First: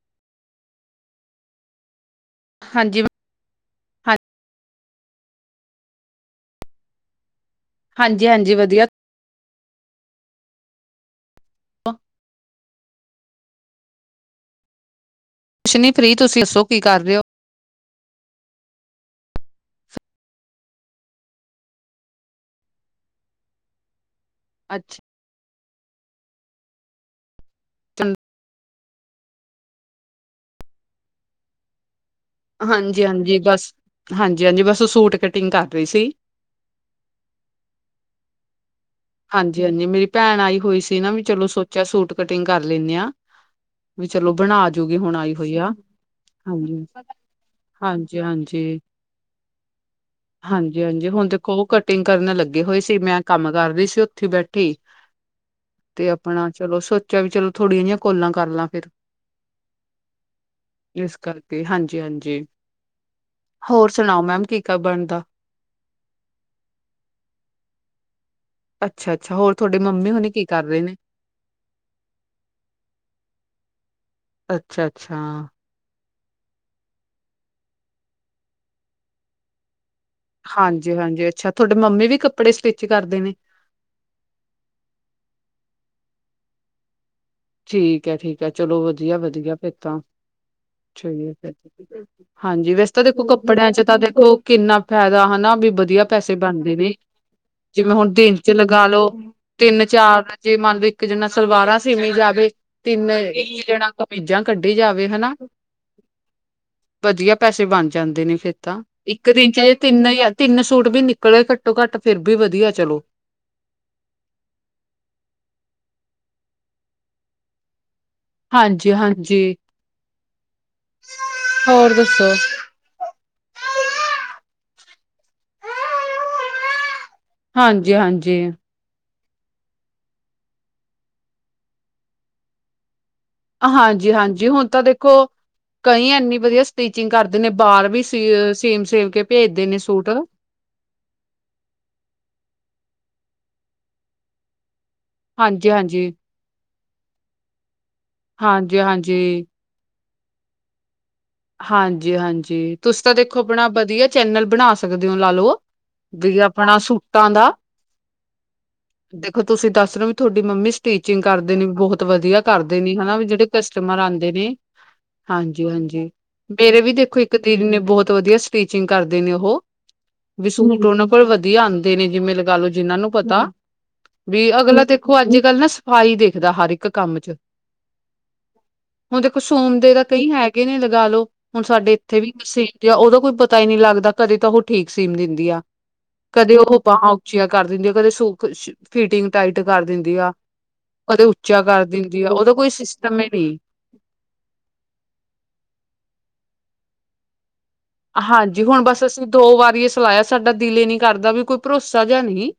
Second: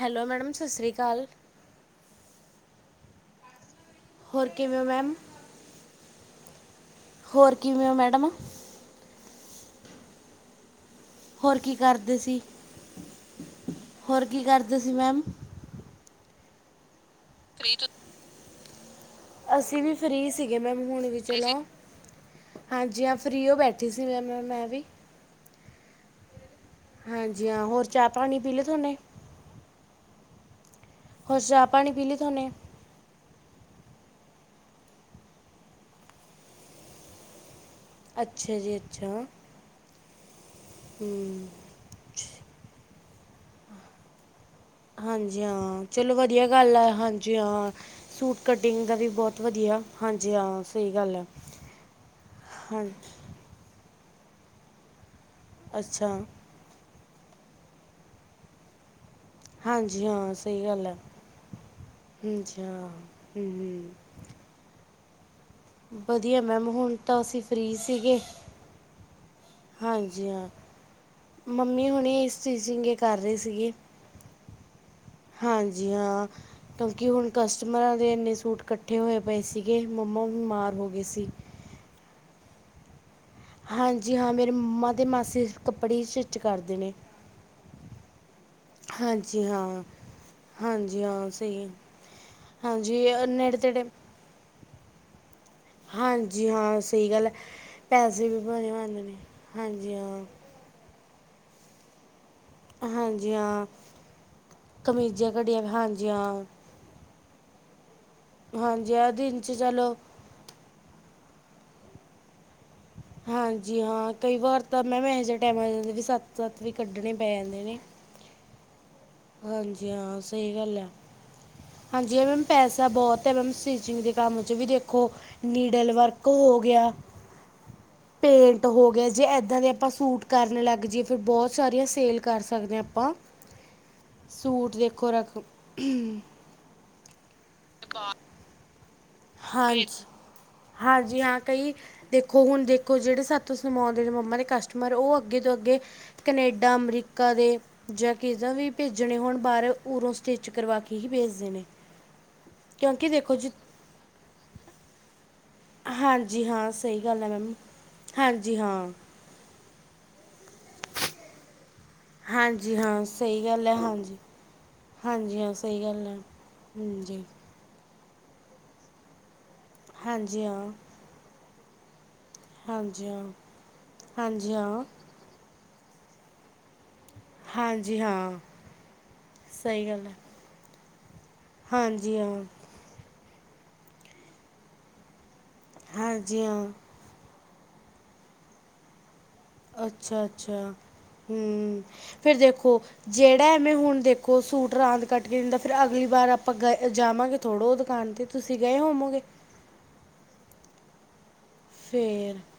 Hello madam, ਸਤਿ ਸ਼੍ਰੀ ਅਕਾਲ। ਹਾਂਜੀ ਮੈ ਹੋਰ ਕਿਵੇਂ ਮੈਮ ਹੋਰ ਕਿਵੇਂ ਹੋ ਹਾਂਜੀ ਮੈਡਮ। ਹਾਂਜੀ ਵਧੀਆ ਹੋਰ ਕੀ ਕਰਦੇ ਸੀ, ਹੋਰ ਕੀ ਕਰਦੇ ਸੀ ਮੈਮ। ਕੁਛ ਨਹੀਂ ਫ੍ਰੀ ਤੁਸੀਂ ਦੱਸੋ ਕੀ ਕਰ ਰਹੇ ਹੋ। ਥ੍ਰੀ [unintelligible] ਅਸੀਂ ਵੀ, ਫ੍ਰੀ ਸੀਗੇ ਮੈਮ। ਹੁਣ ਵੀ ਚਲੋ ਹਾਂਜੀ। ਹਾਂ, ਫ੍ਰੀ ਹੋ ਬੈਠੀ ਸੀ। ਜਿਵੇ ਮੈਮ, ਮੈਂ ਵੀ। ਅੱਛਾ ਹਾਂਜੀ। ਹਾਂ, ਹੋਰ ਚਾਹ- ਪਾਣੀ ਪੀ ਲੀ ਸੀ। ਉਣੇ। ਹੁਸ਼, ਚਾ- ਪਾਣੀ ਪੀ ਲੀ। ਹਾਂਜੀ-ਹਾਂਜੀ, ਬਸ। ਹਾਂਜੀ-ਹਾਂਜੀ। ਬਸ ਉ ਸੂਟ ਕਟਿੰਗ ਕਰ, ਰਹੀ ਸੀ। ਅੱਛਾ ਜੀ। ਅ ਹਾਂਜੀ- ਹਾਂਜੀ। ਮੇਰੀ ਭੈਣ, ਆਈ ਹੋਈ ਸੀ ਨਾ, ਚਲੋ ਹੂੰ ਸੋਚਿਆ, ਸੂਟ ਕਟਿੰਗ ਕਰ ਲੈਣੇ ਆ। ਵੀ ਚਲੋ। ਬਣਾ ਜੂਗੀ, ਹੁਣ, ਆਈ ਹਾਂਜੀ ਹੋਈ ਆ। ਹਾਂ ਚਲੋ ਵਧੀਆ ਗੱਲ ਹਾਂਜੀ, ਹੈ ਹਾਂ ਸੂਟ ਹਾਂਜੀ-ਹਾਂਜੀ। ਕਟਿੰਗ ਦਾ ਵੀ ਬਹੁਤ ਵਧੀਆ ਹਾਂ ਹਾਂਜੀ- ਸਹੀ ਹਾਂਜੀ, ਗੱਲ ਹੈ ਹੁਣ, ਦੇਖੋ ਉਹ, ਕਟਿੰਗ ਕਰਨ ਲੱਗੇ ਹੋਏ ਹਾਂ ਸੀ। ਮੈਂ, ਕੰਮ ਕਰ ਰਈ ਸੀ। ਉੱਥੇ, ਬੈਠੀ ਤੇ, ਅੱਛਾ ਆਪਣਾ ਚਲੋ ਸ ਚਲ- ਚਲੋ ਥੋੜੀਆਂ ਜਿਹੀਆਂ ਕੋਲਾਂ ਕਰ ਲਾਂ, ਫੇਰ। ਹਾਂਜੀ, ਹਾਂ। ਸਹੀ, ਗੱਲ ਹੈ। ਕਰਕੇ ਹਾਂਜੀ ਹਾਂਜੀ ਹੰਜੀ ਹਾਂ, ਹੋਰ ਹੂੰ-ਹੂੰ। [unintelligible] ਕੀ ਕਰ ਬਣਦਾ। ਵਧੀਆ ਮੈਮ। ਹੁਣ ਤਾਂ, ਅਸੀਂ ਫ੍ਰੀ ਸੀਗੇ। ਅੱਛਾ-ਅੱਛਾ। ਹੋਰ ਤੁਹਾਡੇ ਮੰਮੀ ਹਾਂਜੀ ਹੋਣੀ ਕੀ ਹਾਂ ਕਰ ਰਹੇ ਨੇ? ਮੰਮੀ ਹੁਣੀ ਸਟਿਚਿੰਗ ਹੀ, ਕਰ ਰਹੇ ਸੀਗੇ। ਅੱਛਾ-ਅੱਛਾ, ਹਾਂਜੀ, ਹਾਂ। ਕਿਉਂਕਿ, ਹੁਣ, ਕਸਟਮਰਾਂ ਦੇ ਇੰਨੇ ਸੂਟ, ਇਕੱਠੇ ਹੋਏ ਪਏ ਸੀਗੇ। ਮੰਮਾ ਬਿਮਾਰ ਹੋ ਗਏ ਸੀ ਹਾਂਜੀ-ਹਾਂਜੀ, ਅੱਛਾ। ਤੁਹਾਡੇ ਮੰਮੀ ਵੀ, ਕੱਪੜੇ ਸਟਿਚ ਕਰਦੇ ਨੇ। ਹਾਂਜੀ, ਹਾਂ। ਮੇਰੇ ਮੰਮਾ ਤੇ ਮਾਸੀ ਕੱਪੜੇ ਸਟਿਚ ਕਰਦੇ ਨੇ। ਠੀਕ ਹੈ-ਠੀਕ ਹੈ, ਚਲੋ ਵਧੀਆ- ਹਾਂਜੀ ਵਧੀਆ, ਫੇਰ ਹਾਂ ਤਾਂ। ਹਾਂਜੀ ਹਾਂ [unintelligible] ਸਹੀ ਹਾਂਜੀ। ਵੈਸੇ ਤਾਂ ਦੇਖੋ, ਨੇੜੇ ਕੱਪੜਿਆਂ ਚ, ਤੇੜੇ ਤਾਂ ਦੇਖੋ। ਕਿੰਨਾ, ਫਾਇਦਾ ਹਨਾ। ਵੀ, ਵਧੀਆ ਪੈਸੇ ਹਾਂਜੀ ਬਣਦੇ ਹਾਂ ਨੇ। ਸਹੀ ਗੱਲ ਹੈ ਜਿਵੇਂ ਹੁਣ ਪੈਸੇ ਦਿਨ ਵੀ ਚ ਬਣੇ ਲਗਾ ਬਣਦੇ ਲੋੋ ਨੇ ਤਿੰਨ, ਹਾਂਜੀ ਹਾਂ ਚਾਰ ਜੇ ਮੰਨ ਕਿ ਜਿੰਨਾ ਸਲਵਾਰਾਂ ਸੀ। ਦੀਣੀ ਜਾਕੇ। [unintelligible] ਤੇ ਤਿੰਨ, ਹਾਂਜੀ ਹਾਂ ਇੱਕ ਜਣਾ ਕਮੀਜਾਂ ਕੱਢੀ, ਜਾਵੇ ਕਮੀਜ਼ਾਂ ਹਨਾ। ਕਢੀਆਂ ਹਾਂਜੀ ਹਾਂ ਵਧੀਆ, ਪੈਸੇ ਬਣ ਜਾਂਦੇ ਨੇ, ਫੇਰ ਤਾਂ। ਹਾਂਜੀ ਆ ਇੱਕ ਦਿਨ 'ਚ ਚੇ ਚਲੋ ਤਿੰਨ ਹਜਾ, ਤਿੰਨ ਸੂਟ ਵੀ ਨ ਘੱਟੋ, ਘੱਟ ਫਿਰ ਵੀ ਵਧੀਆ। ਚਲੋ ਹਾਂਜੀ, ਹਾਂ। ਕਈ ਵਾਰ ਤਾਂ ਮੈਂ ਵੀ, ਐਸੇ ਟਾਈਮ ਆ ਜਾਂਦੀ ਸੀ, ਤਾ- ਤੱਤ ਵੀ ਕੱਢਣੇ ਪੈ ਜਾਂਦੇ ਨੇ। ਹਾਂਜੀ। ਹਾਂਜੀ ਹਾਂਜੀ, ਹਾਂ। ਸਹੀ ਗੱਲ ਹੈ। ਹੋਰ ਹਾਂਜੀ। ਦੱਸੋ ਇਹ, ਮੈਮ ਪੈਸਾ ਬਹੁਤ ਹੈ। ਮੈਮ ਸਟੀਿਚਿੰਗ ਦੇ ਕੰਮ ਚ ਵੀ ਦੇਖ ਖੋ, ਨੀਡਲ ਵਰਕ ਹੋ ਗਿਆ। ਹਾਂਜੀ- ਹਾਂਜੀ। ਪੇਂਟ ਹੋ ਗਿਆ ਜੇ ਇੱਦਾਂ ਦੇ, ਆਪਾਂ ਸੂਟ ਕਰਨ ਲੱਗ ਜਾਈਏ। ਫੇਰ ਬਹੁਤ ਸਾਰੀਆਂ ਸੇਲ, ਕਰ ਸਕਦੇ ਹਾਂ, ਆਪਾਂ। ਹਾਂਜੀ- ਹਾਂਜੀ, ਹੁਣ ਸੂਟ ਤਾਂ ਦੇਖੋ, ਰੱਖ ਕਈ ਐੰਨੀ ਵਧੀਆ, ਸਟੀਚਿੰਗ ਕਰ ਦੇ ਨੇ ਬਾਹਰ ਵੀ, ਸੇਮ- ਸੇਮ ਭੇਜਦੇ ਨੇ ਹਾਂਜੀ- ਸੂਟ ਹਾਂਜੀ, ਹਾਂ, ਕਈ ਦੇਖੋ ਹੁਣ ੋ ਜਿਹੜੇ, ਸਤਾਉਂ ਸੀਵਾਉਂਦੇ ਸੀ, ਮੰਮਾ ਦੇ ਕਸਟਮਰ ਉਹ ਅੱਗੇ ਤੋਂ ਹਾਂਜੀ ਅੱਗੇ ਹਾਂਜੀ ਕਨੇਡ ਡਾ, ਅਮਰੀਕਾ ਦੇ, ਜਾਂ ਕਿ ਦਾ ਵੀ, ਹਾਂਜੀ ਭੇਜਣੇ ਹੋਣ ਹਾਂਜੀ ਬਾਹਰ ਉਰੋਂ ਸਟਿੱਚ ਕਰਵਾ ਕੇ। ਹੀ ਭੇਜਦੇ ਨੇ ਹਾਂਜੀ- ਹਾਂਜੀ, ਤੁਸੀਂ ਕਿਉਂਕਿ ਤਾਂ ਦੇਖੋ, ਜੀ ਆਪਣਾ ਵਧੀਆ ਚੈਨਲ ਬਣਾ ਸਕਦੇ ਹੋ। ਲਾ ਲਓ ਵੀ ਹਾਂਜੀ, ਹਾਂ। ਆਪਣਾ ਸਹੀ, ਗੱਲ ਹੈ। ਸੂਟਾਂ ਮੈਮ ਦਾ ਹਾਂਜੀ, ਹਾਂ। ਦੇਖੋ ਤੁਸੀਂ, ਦੱਸ ਰ ਹੋ ਵੀ ਤੁਹਾਡੇ ਮੰਮੀ ਸਟੀਚਿੰਗ ਕਰਦੇ ਨੇ, ਬਹੁਤ ਵਧੀਆ ਹਾਂਜੀ ਕਰਦੇ ਨੇ, ਹਾਂ ਹਨਾ ਵੀ, ਸਹੀ ਜਿਹੜੇ ਗੱਲ ਹੈ ਕਸਟਮਰ ਹਾਂਜੀ ਆਉਂਦੇ ਨੇ। ਹਾਂ ਹਾਂਜੀ- ਸਹੀ ਗੱਲ ਹਾਂਜੀ, ਹੈ ਮੇਰੇ ਵੀ ਦੇਖੋ ਹਾਂਜੀ ਇੱਕ ਦੀਦੀ ਨੇ, ਬਹੁਤ ਵਧੀਆ ਸਟੀਚਿੰਗ ਕਰਦੇ ਨੇ ਉਹ। ਹਾਂਜੀ ਵਿ ਹਾਂ ਸੂਟ ਉਹਨਾਂ, ਕੋਲ ਵਧੀਆ ਆਉਂਦੇ ਨੇ ਜਿਵੇਂ ਲਗਾ ਲੋ, ਜਿਹਨਾਂ ਹਾਂਜੀ ਨੂੰ ਹਾਂ ਪਤਾ, ਵੀ ਹਾਂਜੀ ਹਾਂ ਅਗਲਾ ਦੇਖੋ ਅੱਜ ਕੱਲ ਨਾ ਸਫ਼ਾਈ ਦੇਖਦਾ, ਹਰ ਇੱਕ। ਇੱਕ ਕੰਮ ਚ। ਹਾਂਜੀ ਹਾਂ ਹੁਣ ਦੇਖੋ, ਸੋਮ ਸਹੀ ਦੇ ਤਾਂ, ਗੱਲ ਹੈ ਕਈ ਹੈਗੇ ਨੇ, ਲਗਾ ਲੋ ਹੁਣ ਸਾਡੇ ਹਾਂਜੀ ਇੱਥੇ ਵੀ ਹਾਂ ਸੀ ਆ ਉਹਦਾ ਕੋਈ ਪਤਾ ਹੀ ਨਹੀ ਲੱਗਦਾ ਕਦੇ ਤਾਂ ਉਹ ਠੀਕ ਸੀਮ ਦਿੰਦੀ ਆ ਹਾਂਜੀ ਹਾਂ। ਦੀਆਂ ਕਰ ਦਿੰਦੀ ਮੇਰੇ ਸੂਟ ਦੀ ਫਿਟਿੰਗ। ਟਾਈਟ ਕਰ ਦਿੰਦੀ ਆ ਅੱਛਾ-ਅੱਛਾ, ਕਦੇ ਉੱਚਾ ਹੂੰ ਕਰ ਦਿੰਦੀ ਆ ਫੇਰ ਉਹਦਾ ਕੋਈ ਦੇਖੋ, ਸਿਸਟਮ ਹੀ ਨੀ ਜਿਹੜਾ ਐਵੇਂ ਹੁਣ ਦੇਖੋ ਸੂਟ ਰਾਂਦ ਕੱਟ ਕੇ ਦਿੰਦਾ ਫਿਰ ਅਗਲੀ ਵਾਰ ਆਪਾਂ ਗਏ ਜਾਵਾਂਗੇ ਥੋੜ੍ਹਾ ਉਹ ਦੁਕਾਨ 'ਤੇ ਤੁਸੀਂ ਹਾਂਜੀ ਗਏ ਹੁਣ ਬਸ ਹੋਵੋਗੇ ਅਸੀਂ ਦੋ ਵਾਰੀ ਇਹ ਸਲਾਇਆ, ਸਾਡਾ ਦਿਲ ਇਹ ਨਹੀ ਕਰਦਾ ਵੀ ਕੋਈ ਭਰੋਸਾ ਜਾ ਫਿਰ ਨਹੀਂ।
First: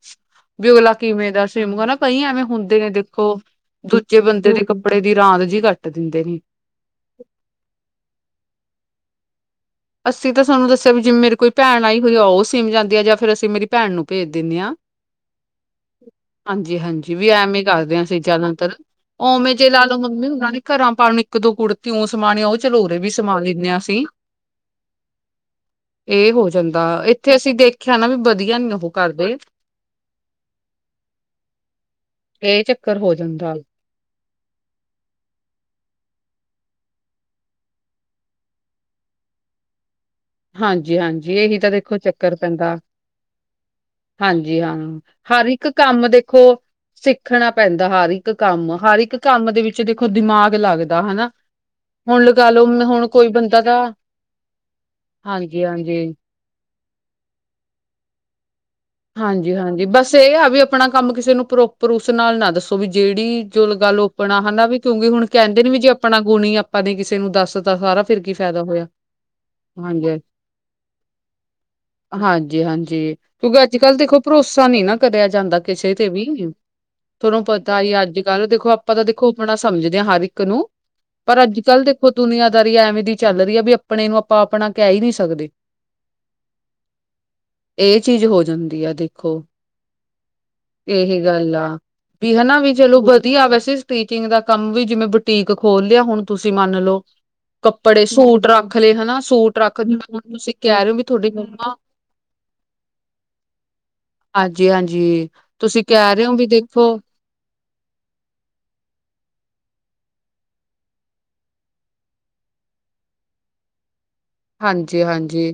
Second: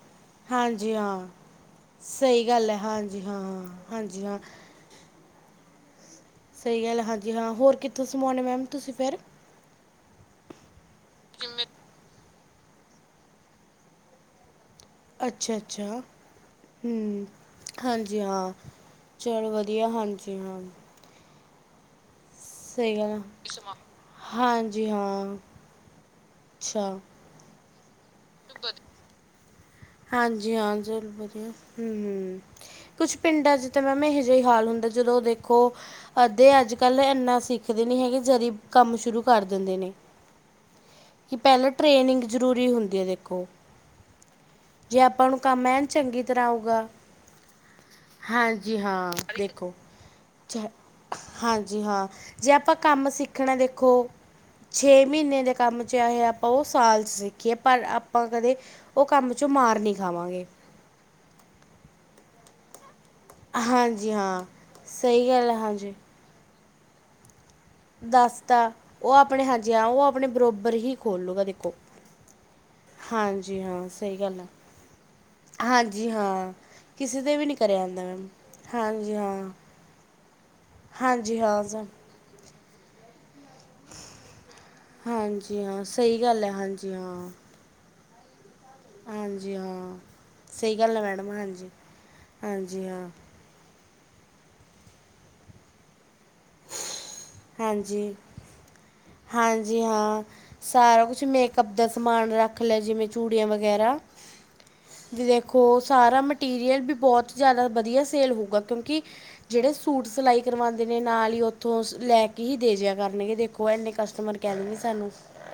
ਵੀ ਅਗਲਾ ਹਾਂਜੀ ਹਾਂ ਕਿਵੇਂ ਦਾ ਸਿ ਨਾ ਕਈ ਐਵੇਂ, ਸਹੀ ਗੱਲ ਹੈ ਹੁੰਦੇ ਨੇ ਹਾਂਜੀ ਦੇਖੋ ਹਾਂ ਦੂਜੇ ਹਾਂਜੀ ਹਾਂ ਬੰਦੇ ਦੇ ਕੱਪੜੇ ਦੀ ਰਾਂਦ ਜੀ ਕੱਟ ਦਿੰਦੇ ਨੇ ਸਹੀ ਗੱਲ ਹਾਂਜੀ ਹਾਂ, ਹੋਰ ਕਿੱਥੋਂ ਸਮਾਉਣੇ ਮੈਮ ਤੁਸੀਂ ਫਿਰ? ਅਸੀਂ ਤਾਂ ਸਹਾਨੂੰ ਦੱਸਿਆ, ਵੀ ਜਿਵੇਂ ਮੇਰੀ ਕੋਈ ਭੈਣ ਆਈ ਹੋਈ ਆਓ ਸੀਮ ਜਾਂਦੀ ਆ, ਜਾਂ ਫਿਰ ਅਸੀਂ ਮੇਰੀ ਭੈਣ ਨੂੰ ਭੇਜ ਦਿੰਦੇ ਹਾਂ। ਅੱਛਾ ਅੱਛਾ ਹਾਂਜੀ-ਹਾਂਜੀ, ਹੂੰ ਵੀ ਐਵੇਂ ਹੀ ਕਰਦੇ ਆਂ ਹਾਂਜੀ ਸੀ ਹਾਂ ਜ਼ਿਆਦਾਤਰ ਚਲੋ ਉਵੇਂ ਜੇ ਲਾ ਵਧੀਆ ਲਓ, ਮੰਮੀ ਹਾਂਜੀ ਉਹਨਾ ਨੇ ਹਾਂ ਘਰਾਂ ਪਾਣੇ ਨ ਇੱਕ ਦੋਂ ਕੁੜਤੀ ਓ ਸਮਾਣੀ ਉਹ ਚਲੋ ਸਹੀ ਉਰੇ ਗੱਲ ਵੀ ਹੈ, ਸਮਾ ਲੈਂਦੇ ਹਾਂ, ਅਸੀਂ। ਹਾਂਜੀ ਹਾਂ ਇਹ ਹੋ ਜਾਂਦਾ, ਅੱਛਾ ਇੱਥੇ ਅਸੀਂ ਦੇਖ ਆਣਾ ਵੀ ਵਧੀਆ, ਨੀ ਉਹ ਕਰਦੇ। ਹਾਂਜੀ ਹਾਂ, ਚਰ ਵਧੀਆ ਹੂੰ-ਹੂੰ ਇਹ ਚੱਕਰ ਹੋ ਕੁਛ ਪਿੰਡਾਂ ਜਾਂਦਾ ਚ ਤੇ ਮੈਂਮ ਐਹੇ। ਜਹੀ ਹਾਲ ਹੁੰਦਾ, ਜਦੋਂ ਦੇਖੋ ਅੱਧੇ ਅੱਜ-ਕੱਲ੍ਹ ਇੰਨਾ ਸਿੱਖਦੇ ਨੀ ਹੈਗੇ ਜਦੀ ਕੰਮ ਸ਼ੁਰੂ ਕਰ ਦਿੰਦੇ ਨੇ, ਹਾਂਜੀ-ਹਾਂਜੀ ਕਿ ਇਹੀ ਪਹਿਲਾਂ ਤਾਂ ਦੇਖੋ ਟ੍ਰੇਨਿੰਗ ਚੱਕਰ ਜ਼ਰੂਰੀ ਪੈਂਦਾ। ਹੁੰਦੀ ਹੈ ਦੇਖੋ ਹਾਂਜੀ ਹਾਂ, ਜੇ ਆਪਾਂ ਨੂੰ ਹਰ ਇੱਕ ਐਨ ਕੰਮ ਚੰਗੀ ਦੇਖੋ। ਤਰ੍ਹਾਂ ਆਊਗਾ ਸਿੱਖਣਾ ਪੈਂਦਾ, ਹਰ ਇੱਕ ਕੰਮ ਹਾਂਜੀ ਹਰ ਹਾਂ ਇੱਕ ਕੰਮ ਦੇ ਵਿੱਚ ਦੇਖੋ, ਦਿਮਾਗ ਚ ਲੱਗਦਾ ਹਨਾ। ਹਾਂਜੀ ਹਾਂ ਹੁਣ ਲਗਾ ਜੇ ਲੋ ਆਪਾਂ ਹੁਣ ਕੰਮ ਕੋਈ ਸਿੱਖਣਾ ਬੰਦਾ ਤਾਂ ਦੇਖੋ ਛੇ ਮਹੀਨੇ ਦੇ ਕੰਮ ਚ ਹਾਂਜੀ-ਹਾਂਜੀ ਆ ਆਪਾਂ ਉਹ ਸਾਲ ਚ ਸਿੱਖੀਏ ਪਰ ਆਪਾਂ ਕਦੇ ਉਹ ਕੰਮ 'ਚੋਂ ਮਾਰ ਹਾਂਜੀ-ਹਾਂਜੀ ਨਹੀਂ ਬਸ ਇਹ ਖਾਵਾਂਗੇ ਆ ਵੀ ਆਪਣਾ ਕੰਮ ਕਿਸੇ ਨੂੰ ਪ੍ਰੋਪਰ ਉਸ ਨਾਲ ਨਾ ਦੱਸੋ ਵੀ ਜਿਹੜੀ ਜੋਲ ਗੱਲ ਹਾਂਜੀ ਆਪਣਾ ਹਾਂ ਹਨਾ, ਵੀ ਕਿਉਂਕਿ ਹੁਣ ਸਹੀ ਗੱਲ ਹੈ ਕਹਿੰਦੇ ਨੇ ਵੀ ਜੇ ਹਾਂਜੀ ਆਪਣਾ ਗੁਣ ਹੀ ਆਪਾਂ ਦੇ ਕਿਸੇ ਨੂੰ ਦੱਸ ਤਾ ਸਾਰਾ ਫਿਰ ਕੀ ਦੱਸਤਾ ਫਾਇਦਾ ਹੋਇਆ ਉਹ ਆਪਣੇ ਹਜੇ ਆ ਉਹ ਹਾਂਜੀ ਆਪਣੇ ਬਰੋਬਰ ਹੀ ਖੋਲੂਗਾ ਦੇਖੋ। ਹਾਂਜੀ-ਹਾਂਜੀ, ਹਾਂਜੀ ਕਿਉਂਕਿ ਹਾਂ ਅੱਜ-ਕੱਲ੍ਹ ਦੇਖੋ ਸਹੀ ਗੱਲ ਹੈ ਭਰੋਸਾ ਨੀ ਨਾ ਕਰਿਆ ਜਾਂਦਾ ਕਿਸੇ ਤੇ ਹਾਂਜੀ ਵੀ। ਹਾਂ ਕਿਸੇ 'ਤੇ ਤੁਹਾਨੂੰ ਵੀ ਨਹੀਂ ਕਰਿਆ ਪਤਾ ਈ ਜਾਂਦਾ ਮੈਮ ਅੱਜ-ਕੱਲ੍ਹ ਦੇਖੋ ਆਪਾਂ ਤਾਂ ਹਾਂਜੀ ਦੇਖੋ, ਹਾਂ ਆਪਣਾ ਸਮਝਦੇ ਹਾਂ ਹਰ ਇੱਕ ਨੂੰ। ਹਾਂਜੀ ਪਰ ਹਾਂ ਸ ਅੱਜ-ਕੱਲ੍ਹ ਦੇਖੋ ਦੁਨੀਆਂਦਾਰੀ ਐਵੇਂ ਦੀ ਚੱਲ ਰਹੀ ਐ, ਵੀ ਆਪਣੇ ਨੂੰ ਆਪਾਂ ਆਪਣਾ ਕਹਿ ਹੀ ਨਹੀਂ ਸਕਦੇ ਹਾਂਜੀ ਹਾਂ ਸਹੀ ਗੱਲ ਐ, ਹਾਂਜੀ ਹਾਂ। ਇਹ ਚੀਜ਼ ਹੋ ਜਾਦੀ। ਹਾਂਜੀ ਹਾਂ। ਸਹੀ ਗੱਲ ਹੈ ਏਹ ਮੈਡਮ ਗੱਲ ਐ, ਹਾਂਜੀ ਵੀ ਹਾਂਜੀ ਚਲੋ ਹਾਂ ਵਧੀਆ ਹਨਾ ਵੈਸੇ। ਟੀਚਿੰਗ ਦਾ ਕੰਮ ਵੀ ਜਿਵੇਂ, ਬੁਟੀਕ ਖੋਲ ਲਿਆ ਹੁਣ ਤੁਸੀਂ ਮੰਨ ਲੌ। ਕੱਪੜੇ ਹਾਂਜੀ ਸੂਟ ਰੱਖ ਲਏ ਹਨਾ ਸੂਟ ਹਾਂਜੀ ਰੱਖ, ਜਿਵੇਂ ਹੁਣ ਹਾਂ ਤੁਸੀਂ ਕਹਿ ਰਹੇ ਹੋ ਵੀ ਸਾਰਾ ਕੁਛ ਤੁਹਾਡੀ ਮੇਕਅਪ ਮੰਮਾ ਦਾ ਸਮਾਨ ਰੱਖ ਲੈ ਜਿਵੇਂ ਚੂੜੀਆਂ ਵਗੈਰਾ। ਹਾਂਜੀ ਵੀ ਹਾਂਜੀ ਵੇਖੋ ਤੁਸੀਂ ਕਹਿ ਸਾਰਾ ਰਹੇ ਹੋ ਮਟੀਰੀਅਲ ਵੀ ਦੇਖੋ ਬਹੁਤ ਜਿਆਦਾ ਵਧੀਆ ਸੇਲ ਹੋਊਗਾ, ਕਿਉਂਕਿ ਜਿਹੜੇ ਸੁ ਸੂਟ ਸਿਲਾਈ ਕਰਵਾਦੇ ਨੇ ਨਾਲ ਹੀ ਉੱਥੋਂ ਲੈਕੇ ਹੀ ਦੇ ਜਿਆ ਕਰਨਗੇ ਦੇਖੋ, ਇੰਨੇ ਕਸ ਹਾਂਜੀ-ਹਾਂਜੀ,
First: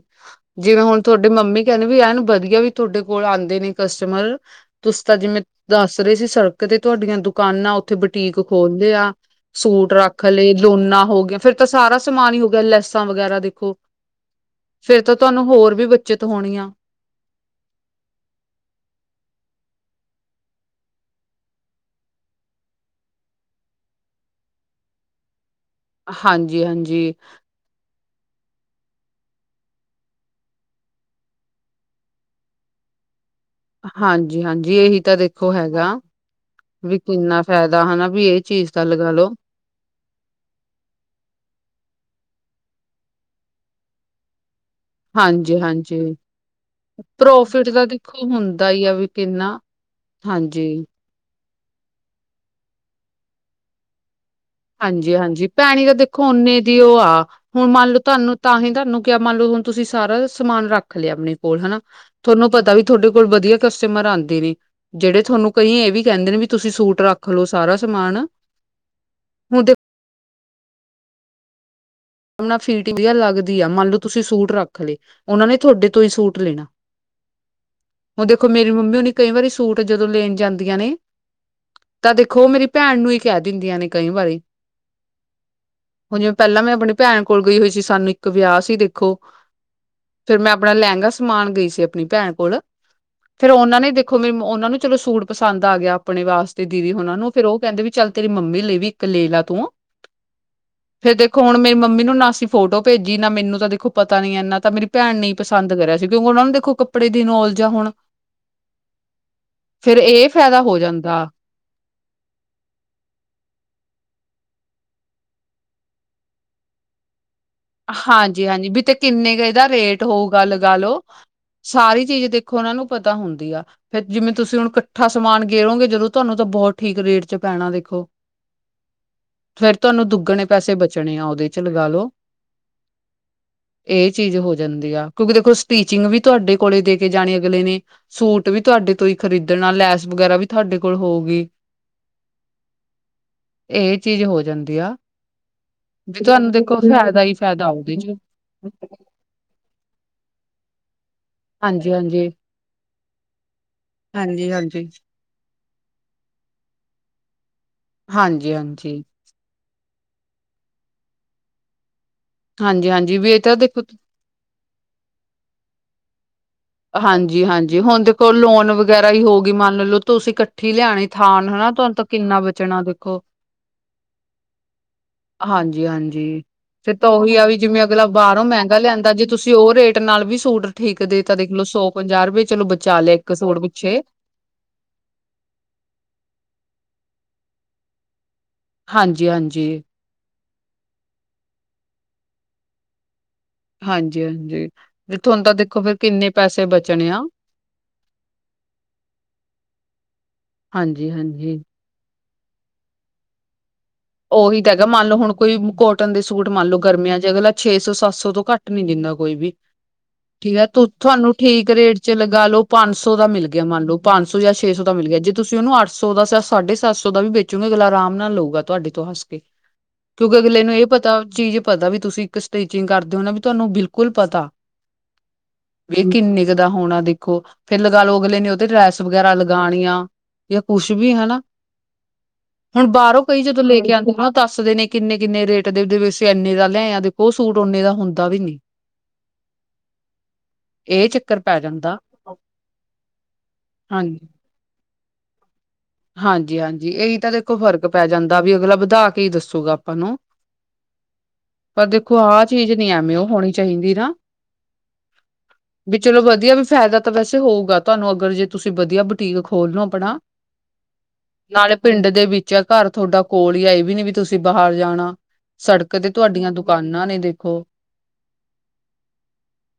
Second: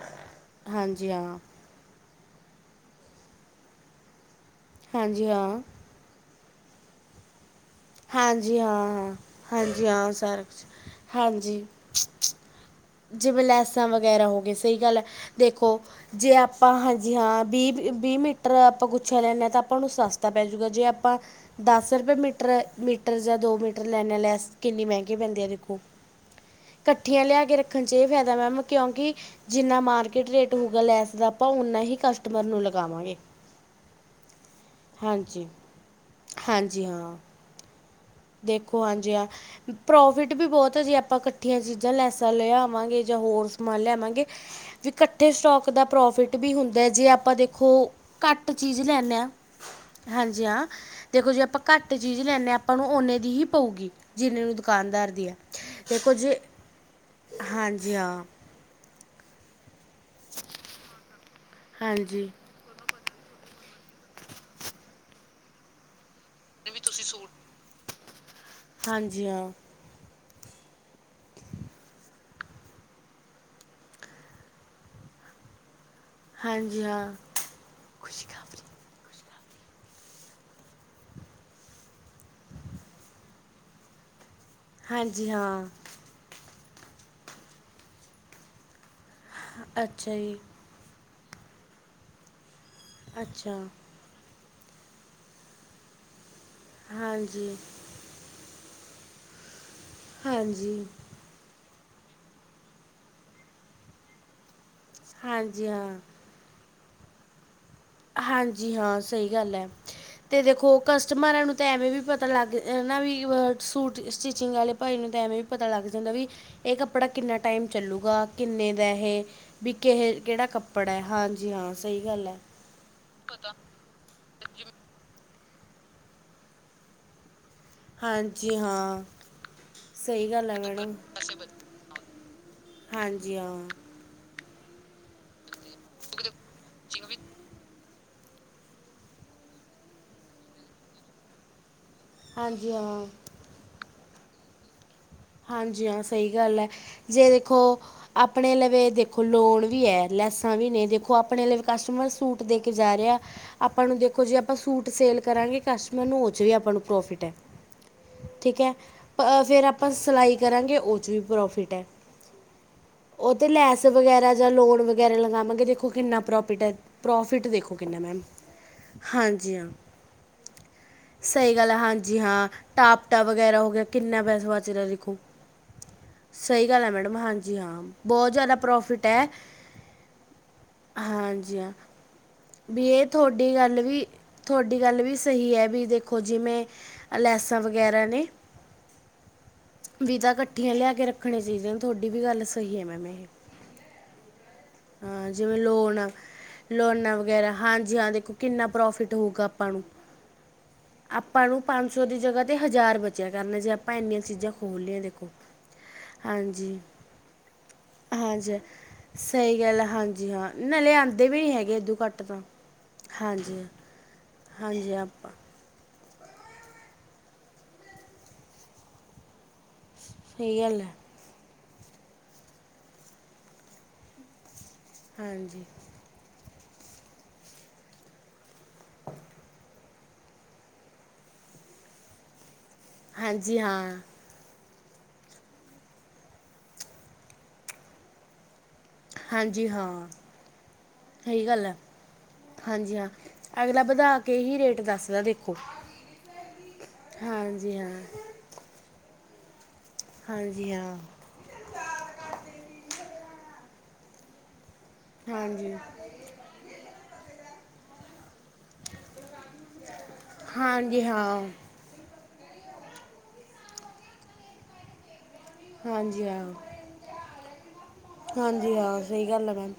ਜਿਵੇਂ ਹੁਣ ਹਾਂਜੀ ਤੁਹਾਡੀ ਹਾਂ ਮੰਮੀ ਕਹਿੰਦੇ ਵੀ ਐਨ ਵਧੀਆ ਵੀ ਤੁਹਾਡੇ ਕੋਲ ਆਦੇ ਨੇ ਕਸਟਮਰ ਤੁਸੀ ਤਾਂ ਹਾਂਜੀ ਜਿਵੇਂ ਹਾਂ ਦੱਸ ਰਹੇ ਸੀ ਸ ਕਦੇ ਤੁਹਾਡੀਆਂ ਦੁਕਾਨਾਂ ਔ ਉੱਥੇ ਬੁਟੀਕ ਹਾਂਜੀ ਹਾਂ ਖੋਲਦੇ ਆ ਹਾਂ ਹਾਂਜੀ ਸੂਟ ਹਾਂ ਰੱਖ ਸਾਰਾ ਲਏ ਕੁਛ ਲੋੋਨਾ ਹੋ ਗਿਆ, ਫਿਰ ਹਾਂਜੀ ਤਾਂ ਸਾਰਾ ਸਮਾਨ ਹੀ ਹੋ ਗਿਆ ਲੈਸ ਤਾਂ ਵਗੈਰਾ ਦੇਖੋ। ਵੇਰਾ ਹੋ ਗਏ ਸਹੀ ਗੱਲ ਫੇਰ ਅ ਤਾਂ ਤੁਹਾਨੂੰ ਹੋਰ ਦੇਖੋ, ਵੀ ਬੱਚਤ ਜੇ ਹੋਣੀ ਆ ਆਪਾਂ ਹਾਂਜੀ ਹਾਂ ਬੀਹ ਬੀਹ ਮੀਟਰ ਆਪਾਂ ਗੂ ਚਲ ਏਨਾ ਤਾ ਆਪਾ ਨੂੰ ਸੱਸ ਤਾ ਪੈ ਜੂਗਾ ਜੇ ਆਪਾਂ ਦਸ ਰੁਪਏ ਮੀਟਰ ਮੀਟਰ ਜਾਂ ਦੋ ਮੀਟਰ ਲੈਣੇ, ਆ ਲੈਸ ਕਿੰਨੀ ਮਹਿੰਗੀ ਪੈਂਦੀ ਅ ਦੇ ਹਾਂਜੀ ਹਾਂਜੀ ਕੱਠੀਆ ਲਿਆ ਕੇ ਰ ਫੇਦਾ ਮੈਮ ਕਿਉਂਕਿ ਜਿੰਨਾ ਮਾਰਕੀਟ ਰੇਟ ਹੋਊਗਾ, ਲੈਸ ਦਾ ਆਪਾਂ ਓਹਨਾ ਹੀ ਕਸਟਮਰ ਨੂੰ ਲਗਾਵਾਂਗੇ। ਹਾਂਜੀ-ਹਾਂਜੀ ਏਹੀ ਤਾਂ ਹਾਂਜੀ ਦੇਖੋ ਹੈਗਾ, ਹਾਂਜੀ ਵੀ ਹਾਂ ਕਿੰਨਾ ਫੇ ਦੇਖੋ ਹਾਂਜੀ ਆ ਪ੍ਰੋਫਿਟ ਵੀ ਬਹੁਤ ਆ ਜੇ ਆਪਾਂ ਕੱਠੀਆਂ ਚੀਜ਼ਾਂ ਲੈਸਾ ਲੈ ਆ ਵਾਂਗੇ ਜਾਂ ਹੋਰ ਸਮਾਨ ਲੇਆਵਾਂਗੇ। ਵੀ ਕੱਠੇ ਹਾਂਜੀ ਸਟੋਕ ਦਾ ਹਾਂਜੀ ਪ੍ਰੋਫਿਟ ਵੀ ਹੁੰਦਾ ਏ ਜੇ ਆਪਾਂ ਪ੍ਰੋਫਿਟ ਦੇਖੋ ਦਾ ਦੇਖੋ ਘੱਟ ਹੁੰਦਾ ਚੀਜ਼ ਹੀ ਵੀ ਲੈਨੇ ਆ। ਕਿੰਨਾ ਹਾਂਜੀ ਹਾਂ, ਦੇਖੋ ਜੇ ਆਪਾਂ ਘੱਟ ਚੀਜ਼ ਲੈਨੇ ਆ ਆਪਾਂ ਨੂੰ ਓਨੇ ਦੀ ਹੀ ਪਊਗੀ। ਜਿੰਨੇ ਨੂੰ ਦੁਕਾਨਦਾਰ ਦੀ ਹੈ ਹਾਂਜੀ-ਹਾਂਜੀ ਪੈਣੀ ਤਾਂ ਦੇਖੋ ਓਨੇ ਦੀ ਊ ਆ। ਹੁਨ ਮੰਨ ਹਾਂਜੀ ਲੋ ਹਾਂ ਤੁਹਾਨੂੰ ਤਾਂ ਹੀ ਤੁਹਾਨੂੰ ਕਿਆ ਮੰਨ ਲੋ ਹੁਨ। ਤੁਸੀਂ ਸਾਰਾ ਸਮਾਨ ਰੱਖ ਲਿਆ ਆਪਨੇ ਕੋਲ ਹਨਾ, ਹਾਂਜੀ ਤੁਹਾਨੂੰ ਪਤਾ ਵੀ ਤੁਹਾਡੇ ਕੋਲ ਵਧੀਆ ਕਸਟਮਰ ਆਂਦੇ ਨੇ, ਜਿਹੜੇ ਤੁਹਾਨੂੰ ਕਈ ਇਹ ਵੀ ਕੇਂਦੇ ਨੇ ਵੀ ਤੁਸੀਂ ਸੂਟ ਰੱਖ ਲੋ ਸਾਰਾ। ਤਮਾਂਣ। ਹਾਂਜੀ ਹਾਂ। ਉਨਾਲ ਫਿਟਿੰਗ ਜਾ ਲੱਗਦੀ ਆ ਮੰਨ ਲੋ ਤੁਸੀਂ ਸੂਟ ਰੱਖ ਲਏ ਉਹਨਾ ਨੇ ਤੁਹਾਡੇ ਤੂੰਈ ਸੂਟ ਲੈਣਾ, ਹਾਂਜੀ ਹਾਂ ਹੁਨ ਦੇਖੋ ਖੁਸ਼ਖਬਰੀ ਮੇਰੀ ਮੰਮੀ ਹੋਨੀ ਕਈ ਵਰੀ ਸੂਟ ਜਦੋਂ ਲੇਨ ਜਾਂਦੀਆਂ ਨੇ ਤਾਂ ਦੇਖੋ ਮੇਰੀ ਭੈਣ ਨੂੰ ਹੀ ਕੇਹ ਦਿੰਦੀਆਂ ਨੇ ਕਈ ਵਾਰੀ। ਹਾਂਜੀ ਹਾਂ। ਭੈਨ ਕੋਲ ਗਈ ਹੋਈ ਸੀ ਸਾਨੂੰ ਇੱਕ ਵਿਆਹ ਸੀ ਦੇਖੋ। ਅੱਛਾ ਜੀ। ਤਮਾਨ ਗਈ ਸੀ ਆਪਨੀ ਭੈਨ ਕੋਲ, ਫੇਰ ਅੱਛਾ ਉਹਨਾਂ ਨੇ ਦੇਖੋ ਮੇਰੀ ਮ ਉਹਨਾਂ ਨੂੰ ਚਲੋ ਸੂਟ ਪਸੰਦ ਆ ਗਿਆ ਆਪਣੇ ਵਾਸਤੇ ਦੀਦੀ ਹੁਨਾਂ ਨੂੰ, ਫੇਰ ਹਾਂਜੀ ਉਹ ਕੇਂਦੇ ਵੀ ਚੱਲ ਤੇਰੀ ਮੰਮੀ ਲਈ ਵੀ ਵੀ ਇੱਕ ਲੇ ਲਾ ਤੂ। ਹਾਂਜੀ। ਮੰਮੀ ਨੂੰ ਨਾ ਅਸੀਂ ਫੋਟੋ ਭੇਜੀ ਨਾ ਮੈਨੂੰ ਤਾਂ ਦੇਖੋ ਪਤਾ ਨੀ ਏਨਾ ਤਾਂ ਮੇਰੀ ਪੈਨ ਨੇ ਈ ਹਾਂਜੀ ਪਸੰਦ ਕਰਿਆ ਹਾਂ ਸੀ ਕਿਉਂਕਿ ਉਹਨਾਂ ਨੂੰ ਦੇਖੋ ਕੱਪੜੇ ਦੀ ਨੌਲ ਹਾਂਜੀ ਹਾਂ ਸਹੀ ਗੱਲ ਐ। ਫੇਰ ਇਹ ਤੇ ਫਾਇਦਾ ਦੇਖੋ ਹੋ ਜਾਂਦਾ ਕਸਟਮਰਾਂ ਨੂੰ ਤੇ ਐਵੇਂ ਵੀ ਪਤਾ ਲੱਗ ਅ ਨਾ ਵੀ ਅ ਸੂਟ ਸਟੀ ਚਿੰਗ ਆਲੇ ਭਾਈ ਨੂੰ ਤਾਂ ਐਵੇਂ ਵੀ ਪਤਾ ਲੱਗ ਜਾਂਦਾ ਵੀ ਇਹ ਕੱਪੜਾ ਕਿੰਨਾ ਟਾਈਮ ਚੱਲੂਗਾ। ਹਾਂਜੀ ਹਾਂਜੀ ਕਿੰਨੇ ਵੀ ਦਾ ਤੇ ਇਹ, ਕਿੰਨੇ ਕੁ ਇਹਦਾ ਬਿ ਰੇਟ ਕੇਹ ਹੋਊਗਾ ਕਿਹੜਾ ਲਗਾ ਕੱਪੜਾ ਐ, ਲੋ ਹਾਂਜੀ ਹਾਂ, ਸਹੀ ਸਾਰੀ ਗੱਲ ਚੀਜ਼ ਐ। ਦੇਖੋ ਉਹਨਾਂ ਨੂੰ ਪਤਾ ਹੁੰਦੀ ਆ ਫੇਰ ਜਿਵੇਂ ਤੁਸੀਂ ਹੁਨ ਇਕੱਠਾ ਸਮਾਨ ਗੇਰੋਗੇ ਜਦੋਂ ਤੁਹਾਨੂੰ ਤਾਂ ਬੋਹਤ ਠੀਕ ਰੇਟ ਚ ਪੈਣਾ ਵੇਖੋ, ਹਾਂਜੀ ਹਾਂ ਫੇਰ ਤੁਹਾਨੂੰ ਸਹੀ ਦੁੱਗਣੇ ਗੱਲ ਹੈ ਪੈਸੇ ਮੈਡਮ ਬਚਣੇ ਆ ਉਹਦੇ ਚ ਲਗਾ ਲੋ। ਹਾਂਜੀ ਹਾਂ। ਇਹ ਚੀਜ਼ ਹੋ ਜਾਂਦੀ ਆ। ਕਿਉਂਕਿ ਦੇਖੋ ਸਟੀਚਿੰਗ ਵੀ ਤੁਹਾਡੇ ਕੋਲੇ ਦੇ ਕੇ ਜਾਣੀ ਅਗਲੇ ਨੇ। ਸੂਟ ਵੀ ਤੁਹਾਡੇ ਤੋਂ ਈ ਖਰੀਦਨਾਂ, ਲੈਸ ਵਗੈਰਾ ਵੀ ਤੁਹਾਡੇ ਕੋਲ ਹੋਊਗੀ। ਹਾਂਜੀ ਹਾਂ। ਇਹ ਚੀਜ਼ ਹੋ ਜਾਂਦੀ ਆ। ਹਾਂਜੀ ਹਾਂ, ਵੀ ਸਹੀ ਤੁਹਾਨੂੰ ਗੱਲ ਐ। ਦੇਖੋ ਫਾਇਦਾ ਜੇ ਹੀ ਦੇਖੋ ਫਾਇਦਾ ਉਹਦੇ ਚ ਆਪਣੇ ਲਵੇ ਦੇਖੋ ਲੋਨ ਵੀ ਐ, ਲੈਸਾਂ ਵੀ ਨੇ, ਦੇਖੋ ਆਪ ਆਪਣੇ ਲਈ ਕਸਟਮਰ ਹਾਂਜੀ-ਹਾਂਜੀ। ਸੂਟ ਦੇ ਕੇ ਜਾ ਰਿਹਾ। ਆਪਾਂ ਨੂੰ ਦੇਖੋ ਜੇ ਆਪਾਂ ਸੂਟ ਹਾਂਜੀ-ਹਾਂਜੀ। ਸੇਲ ਕਰਾਂਗੇ ਕਸਟਮਰ ਨੂੰ ਓ ਚ ਵੀ ਆਪਾਂ ਨੂੰ ਪ੍ਰੋਫਿਟ ਹੈ। ਠੀਕ ਹੈ, ਹਾਂਜੀ-ਹਾਂਜੀ, ਫੇਰ ਆਪ ਆਪਾ ਸਿਲਾਈ ਕਰਾਂਗੇ ਉਹ ਚ ਵੀ ਪ੍ਰੋਫਿਟ ਐ। ਹਾਂਜੀ-ਹਾਂਜੀ ਵੀ ਉਹ ਇਹ ਤੇ ਤਾਂ ਦੇਖੋ ਲੈਸ ਵਗੈਰਾ ਜਾਂ ਲੋਨ ਵਗੈਰਾ ਲਗਾਵਾਂਗੇ ਦੇਖੋ ਕਿੰਨਾ ਪ੍ਰੋਪ ਹਾਂਜੀ-ਹਾਂਜੀ ਹੁਨ ਦੇਖੋ ਲੋਨ ਵਗੈਰਾ ਈ ਹੋ ਗਈ। ਹਾਂਜੀ ਮੰਨ ਲਓ ਤੁਸੀਂ ਇਕੱਠੀ ਲਿਆਣੀ ਥਾਨ ਈ ਹਨਾ ਗੱਲ ਹੈ। ਤੁਹਾਨੂੰ ਤਾਂ ਹਾਂਜੀ ਕਿੰਨਾ ਹਾਂ, ਬਚਣਾ ਦੇਖੋ। ਟਾਪਟਾ ਵਗੈਰਾ ਹੋ ਗਿਆ ਕਿੰਨਾ ਪੈਸਾ ਵਾਚ ਰੇਹੈ ਦੇਖੋ। ਹਾਂਜੀ-ਹਾਂਜੀ, ਸਹੀ ਗੱਲ ਹੈ ਫਿਰ ਤਾਂ ਮੈਡਮ ਉਹੀ ਆ ਹਾਂਜੀ ਵੀ ਹਾਂ ਜਿਵੇਂ ਅਗਲਾ ਬਹੁਤ ਬਾਹਰੋਂ ਜ਼ਿਆਦਾ ਮਹਿੰਗਾ ਪ੍ਰੋਫਿਟ ਲਿਆਂਦਾ ਜੇ ਹੈ ਤੁਸੀਂ ਉਹ ਰੇਟ ਨਾਲ ਵੀ ਸੂਟ ਠੀਕਦੇ ਤਾਂ ਦੇਖਲੋ ਸੌ ਪੰਜਾਹ ਰੁਪਏ ਚਲੋ ਬੀ ਬਚਾ ਏਹ ਲਿਆ ਇੱਕ ਥੋਡੀ ਸੂਟ ਗੱਲ ਪਿੱਛੇ ਵੀ, ਥੋਡੀ ਗੱਲ ਵੀ ਸਹੀ ਐ ਬੀ ਦੇਖੋ ਜਿਵੇਂ ਅਲ ਲੈਸਾਂ ਵਗੈਰਾ ਨੇ। ਹਾਂਜੀ-ਹਾਂਜੀ, ਵੀ ਤਾਂ ਇਕੱਠੀਆਂ ਲਿਆ ਕੇ ਰੱਖਨੀ ਚਾਹੀਦੀਆਂ, ਤੁਹਾਡੀ ਵੀ ਗੱਲ ਸ ਸਹੀ ਐ ਮੈਮ ਏਹੇ। ਹਾਂਜੀ-ਹਾਂਜੀ, ਤੁਹਾਨੂੰ ਤਾਂ ਦੇਖੋ ਫੇਰ ਲੋਨ ਕਿੰਨੇ ਪੈਸ ਲੋਨਾਂ ਵਗੈਰਾ। ਹਾਂਜੀ ਹਾਂ, ਦੇਖੋ ਕਿੰਨਾ ਪ੍ਰੋਫਿਟ ਹੋਊਗਾ ਆਪਾਂ ਨੂੰ। ਆਪਾਂ ਹਾਂਜੀ-ਹਾਂਜੀ ਨੂੰ ਪੰਜ ਸੌ ਦੀ ਜਗ੍ਹਾ ਤੇ ਹਜ਼ਾਰ ਬਚਿਆ ਕਰਨਾ ਜੇ ਇੰਨੀਆਂ ਚੀਜ਼ਾਂ ਉਹੀ ਤਾਂ ਖੋਲ੍ਹ ਹੈਗਾ ਲਈਆਂ ਮੰਨ ਲਓ ਦੇਖੋ ਹੁਣ ਕੋਈ ਕੋਟਨ ਦੇ ਸੂਟ ਮੰਨ ਹਾਂਜੀ ਲਓ ਗਰਮੀਆਂ ਚ ਅਗਲਾ ਛੇ ਸੌ ਸੱਤ ਸੌ ਤੋਂ ਹਾਂਜੀ ਘੱਟ ਨੀ ਦਿੰਦਾ ਕੋਈ ਸਹੀ ਗੱਲ ਹੈ ਹਾਂਜੀ ਹਾਂ ਠੀਕ ਹੈ ਨਾਲੇ ਆਉਂਦੇ ਤੁਹਾਨੂੰ ਵੀ ਨਹੀਂ ਠੀਕ ਹੈਗੇ ਇਦੂ ਰੇਟ ਚ ਘੱਟ ਤਾਂ ਲਗਾ ਲੋ ਪੰਜ ਸੌ ਦਾ ਮਿਲ ਹਾਂਜੀ ਗਿਆ ਮੰਨ ਲਓ ਪੰਜ ਸੌ ਜੇ ਛੇ ਸੌ ਹਾਂਜੀ ਦਾ ਮਿਲ ਗਿਆ ਆਪਾਂ ਜੇ ਤੁ ਸੀਂ ਉਹਨੂੰ ਅਠ ਸੌ ਦਾ ਸਾਢੇ ਸੱਤ ਸੌ ਦਾ ਵੀ ਵੇਚੂਗੇ ਅਗਲਾ ਆਰਾਮ ਨਾਲ ਲਉਂਗਾ ਤੁਹਾਡੇ ਤੋਂ ਹੱਸ ਕੇ ਕਿਉਂਕਿ ਸਹੀ ਅਗਲੇ ਨੂੰ ਗੱਲ ਇਹ ਹੈ ਪਤਾ ਚੀਜ਼ ਪਤਾ ਵੀ ਤੁਸੀਂ ਇੱਕ ਸਟਿਚਿੰਗ ਕਰਦੇ ਹੋ ਨਾ ਵੀ ਤੁਹਾਨੂੰ ਬਿਲਕੁਲ ਪਤਾ ਹਾਂਜੀ ਵੀ ਇਹ ਕਿੰਨੇ ਦਾ ਹੋਣਾ ਦੇਖੋ ਫੇਰ ਲਗਾ ਲਓ ਅਗਲੇ ਨੇ ਉਹ ਤੇ ਲੈਸ ਵਗੈਰਾ ਲਗਾਣੀਆ। ਜਾਂ ਕੁਛ ਵੀ ਹਨਾ ਹੁਣ ਬਾਹਰੋਂ ਕਈ ਹਾਂਜੀ ਜਦੋਂ ਲੈ ਹਾਂ ਕੇ ਆਉਂਦੇ ਹਨ ਉਹ ਦੱਸਦੇ ਨੇ ਕਿੰਨੇ ਕਿੰਨੇ ਰੇਟ ਦੇ ਇੰਨੇ ਦਾ ਲੈ ਆ ਦੇਖੋ ਸੂਟ ਓਨੇ ਦਾ ਹੁੰਦਾ ਵੀ ਨੀ। ਹਾਂਜੀ ਹਾਂ ਇਹ ਚੱਕਰ ਸਹੀ ਪੈ ਗੱਲ ਹੈ ਜਾਂਦਾ ਹਾਂਜੀ ਹਾਂ ਅਗਲਾ ਵਧਾ ਹਾਂਜੀ ਕੇ ਹੀ ਰੇਟ ਦੱਸ ਹਾਂਜੀ ਹਾਂਜੀ ਇਹੀ ਤਾਂ ਦੇਖੋ ਹਾਂਜੀ ਫ਼ਰਕ ਹਾਂ ਪੈ ਜਾਂਦਾ ਵੀ ਅਗਲਾ ਵਧਾ ਕੇ ਹੀ ਦੱਸੂਗਾ ਆਪਾਂ ਨੂੰ ਹਾਂਜੀ ਹਾਂ ਪਰ ਦੇਖੋ ਆਹ ਚੀਜ਼ ਨੀ ਐਵੇਂ ਉਹ ਹੋਣੀ ਚਾਹੀਦੀ ਨਾ ਹਾਂਜੀ ਹਾਂਜੀ ਹਾਂ ਵੀ ਚਲੋ ਵਧੀਆ ਵੀ ਫਾਇਦਾ ਤਾਂ ਵੈਸੇ ਹੋਊਗਾ ਤੁਹਾਨੂੰ ਅਗਰ ਜੇ ਤੁਸੀਂ ਵਧੀਆ ਬੁਟੀਕ ਖੋਲ ਲੋ ਆਪਣਾ ਹਾਂਜੀ ਹਾਂ ਜ ਘਰ ਤੁਹਾਡਾ ਕੋਲ ਹੀ ਇਹ ਵੀ ਨੀ ਤੁਸੀਂ ਬਾਹਰ ਜਾਣਾ ਸੜਕ ਤੇ ਹਾਂ ਤੁਹਾਡੀਆਂ ਦੁਕਾਨਾਂ ਨੇ ਦੇਖੋ ਹਾਂਜੀ ਹਾਂ ਸਹੀ ਗੱਲ ਆ ਭੈਣ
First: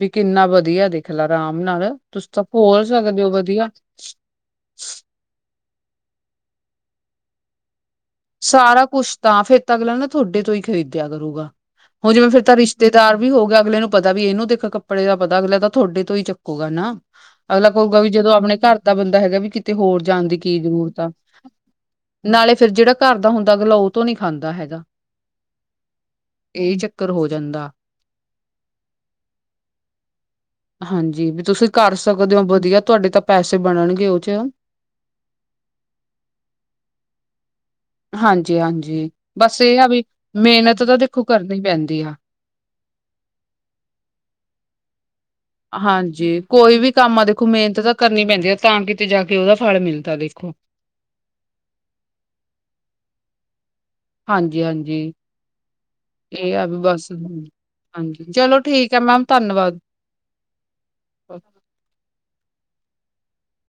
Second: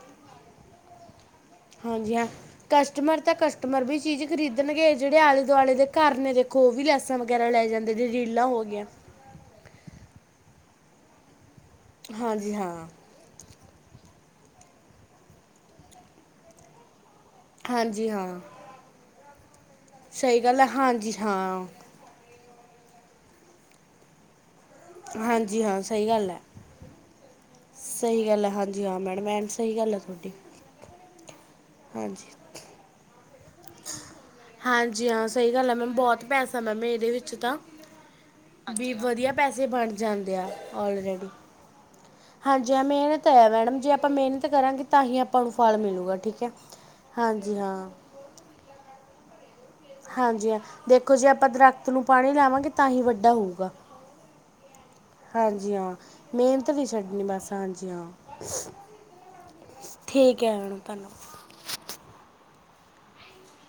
ਵੀ ਕਿੰਨਾ ਵਧੀਆ ਦੇਖ ਚ ਆਰਾਮ ਨਾਲ ਹਾਂਜੀ ਤੁ ਹਾਂ ਤਾਂ ਭੋਲ ਕਸਟਮਰ ਸਕਦੇ ਹੋ ਤਾਂ ਵਧੀਆ ਕਸਟਮਰ ਵੀ ਚੀਜ਼ ਖਰੀਦਣਗੇ ਜਿਹੜੇ ਆਲੇ ਦੁਆਲੇ ਦੇ ਘਰ ਨੇ ਦੇਖੋ ਉਹ ਵੀ ਲੈਸਾਂ ਵਗੈਰਾ ਲੈ ਜਾਂਦੇ। ਨੇ ਰੀਲਾਂ ਹੋ ਗਈਆਂ ਸਾਰਾ ਕੁਛ ਤਾਂ ਫਿਰ ਤਾਂ ਅਗਲਾ ਨਾ ਤੁਹਾਡੇ ਤੋਂ ਹੀ ਖ਼ਰੀਦਿਆ ਕਰੂੰ ਗਾ। ਹੋਜੂ ਫੇਰ ਹਾਂਜੀ ਤਾਂ ਹਾਂ ਰਿਸ਼ਤੇਦਾਰ ਵੀ ਹੋ ਗਿਆ। ਅਗਲੇ ਨੂੰ ਪਤਾ ਵੀ ਇਹਨੂੰ ਦੇਖ ਕੱਪੜੇ ਦਾ ਪਤਾ ਅਗਲੇ ਤਾਂ ਤੁਹਾਡੇ ਤੋਂ ਹੀ ਚੱਕੂਗਾ ਨਾ ਅਗਲਾ ਕਹੂਗਾ ਹਾਂਜੀ ਵੀ ਹਾਂ ਜਦੋਂ ਆਪਣੇ ਕਾਰ ਦਾ ਬੰਦਾ ਹੈਗਾ ਵੀ ਕੀ ਤੇ ਹੋਰ ਜਾਣ ਦੀ ਸਹੀ ਕੀ ਗੱਲ ਹੈ ਜਰੂਰਤ ਆ। ਹਾਂਜੀ ਹਾਂ ਨਾਲੇ ਫੇਰ ਜਿਹੜਾ ਕਰ ਦਾ ਹੁੰਦਾ ਅਗਲਾ ਉਤੋਂ ਨੀ ਖਾਂਦਾ ਹੈ। ਹਾਂਜੀ, ਹਾਂ ਸਹੀ ਗੱਲ ਹੈ। ਇਹ ਚੱਕਰ ਹੋ ਜਾਂਦਾ ਸਹੀ ਗੱਲ ਹੈ ਹਾਂਜੀ ਹਾਂ ਮੈਡਮ ਐ ਸਹੀ ਗੱਲ ਹੈ ਤੁਹਾਡੀ। ਹਾਂਜੀ, ਵੀ ਤੁਸੀਂ ਕਰ ਹਾਂਜੀ ਸਕਦੇ ਹੋ ਵਧੀਆ ਤੁਹਾਡੇ ਤਾਂ ਪੈਸੇ ਬਣਨਗੇ ਉਹ ਚ ਹਾਂਜੀ, ਹਾਂ ਸਹੀ ਗੱਲ ਆ ਮੈਮ ਬਹੁਤ ਪੈਸਾ ਮੈਮ ਇਹਦੇ ਵਿੱਚ ਤਾਂ ਵੀ ਹਾਂਜੀ-ਹਾਂਜੀ, ਵਧੀਆ ਬਸ ਪੈਸੇ ਇਹ ਆ ਬਣ ਵੀ ਜਾਂਦੇ ਆ ਮਿਹਨਤ ਤਾਂ ਦੇਖੋ ਆਲਰੇਡੀ ਕਰਨੀ ਪੈਂਦੀ ਆ। ਹਾਂਜੀ, ਹਾਂ ਮਿਹਨਤ ਤਾ ਹੈ ਮੈਡਮ ਜੇ ਆਪਾਂ ਮਿਹਨਤ ਕਰਾਂਗੇ ਤਾਂ ਹੀ ਅਪ ਹਾਂਜੀ, ਕੋਈ ਵੀ ਕੰਮ ਆ ਦੇਖੋ ਹਾਂਜੀ ਮਿਹਨਤ ਹਾਂ ਤਾਂ ਕਰਨੀ ਪੈਂਦੀ ਆ ਤਾਂ ਕਿਤੇ ਜਾ ਕੇ ਉਹਦਾ ਫਲ ਮਿਲਦਾ ਹਾਂਜੀ ਦੇਖੋ। ਹਾਂ ਦੇਖੋ ਜੇ ਆਪਾਂ ਦਰਖਤ ਨੂੰ ਪਾਣੀ ਲਾਵਾਂਗੇ ਤਾਂ ਹੀ ਵੱਡਾ ਹੋਊਗਾ। ਹਾਂਜੀ-ਹਾਂਜੀ। ਹਾਂਜੀ ਹਾਂ ਇਹ ਆ ਮਿਹਨਤ ਵੀ ਨਹੀਂ ਬਸ ਛੱਡਣੀ ਹਾਂ ਹਾਂਜੀ ਚਲੋ ਠੀਕ ਹੈ ਮੈਮ ਧੰਨਵਾਦ। ਠੀਕ ਹੈ ਮੈਮ ਧੰਨਵਾਦ। [inaudible]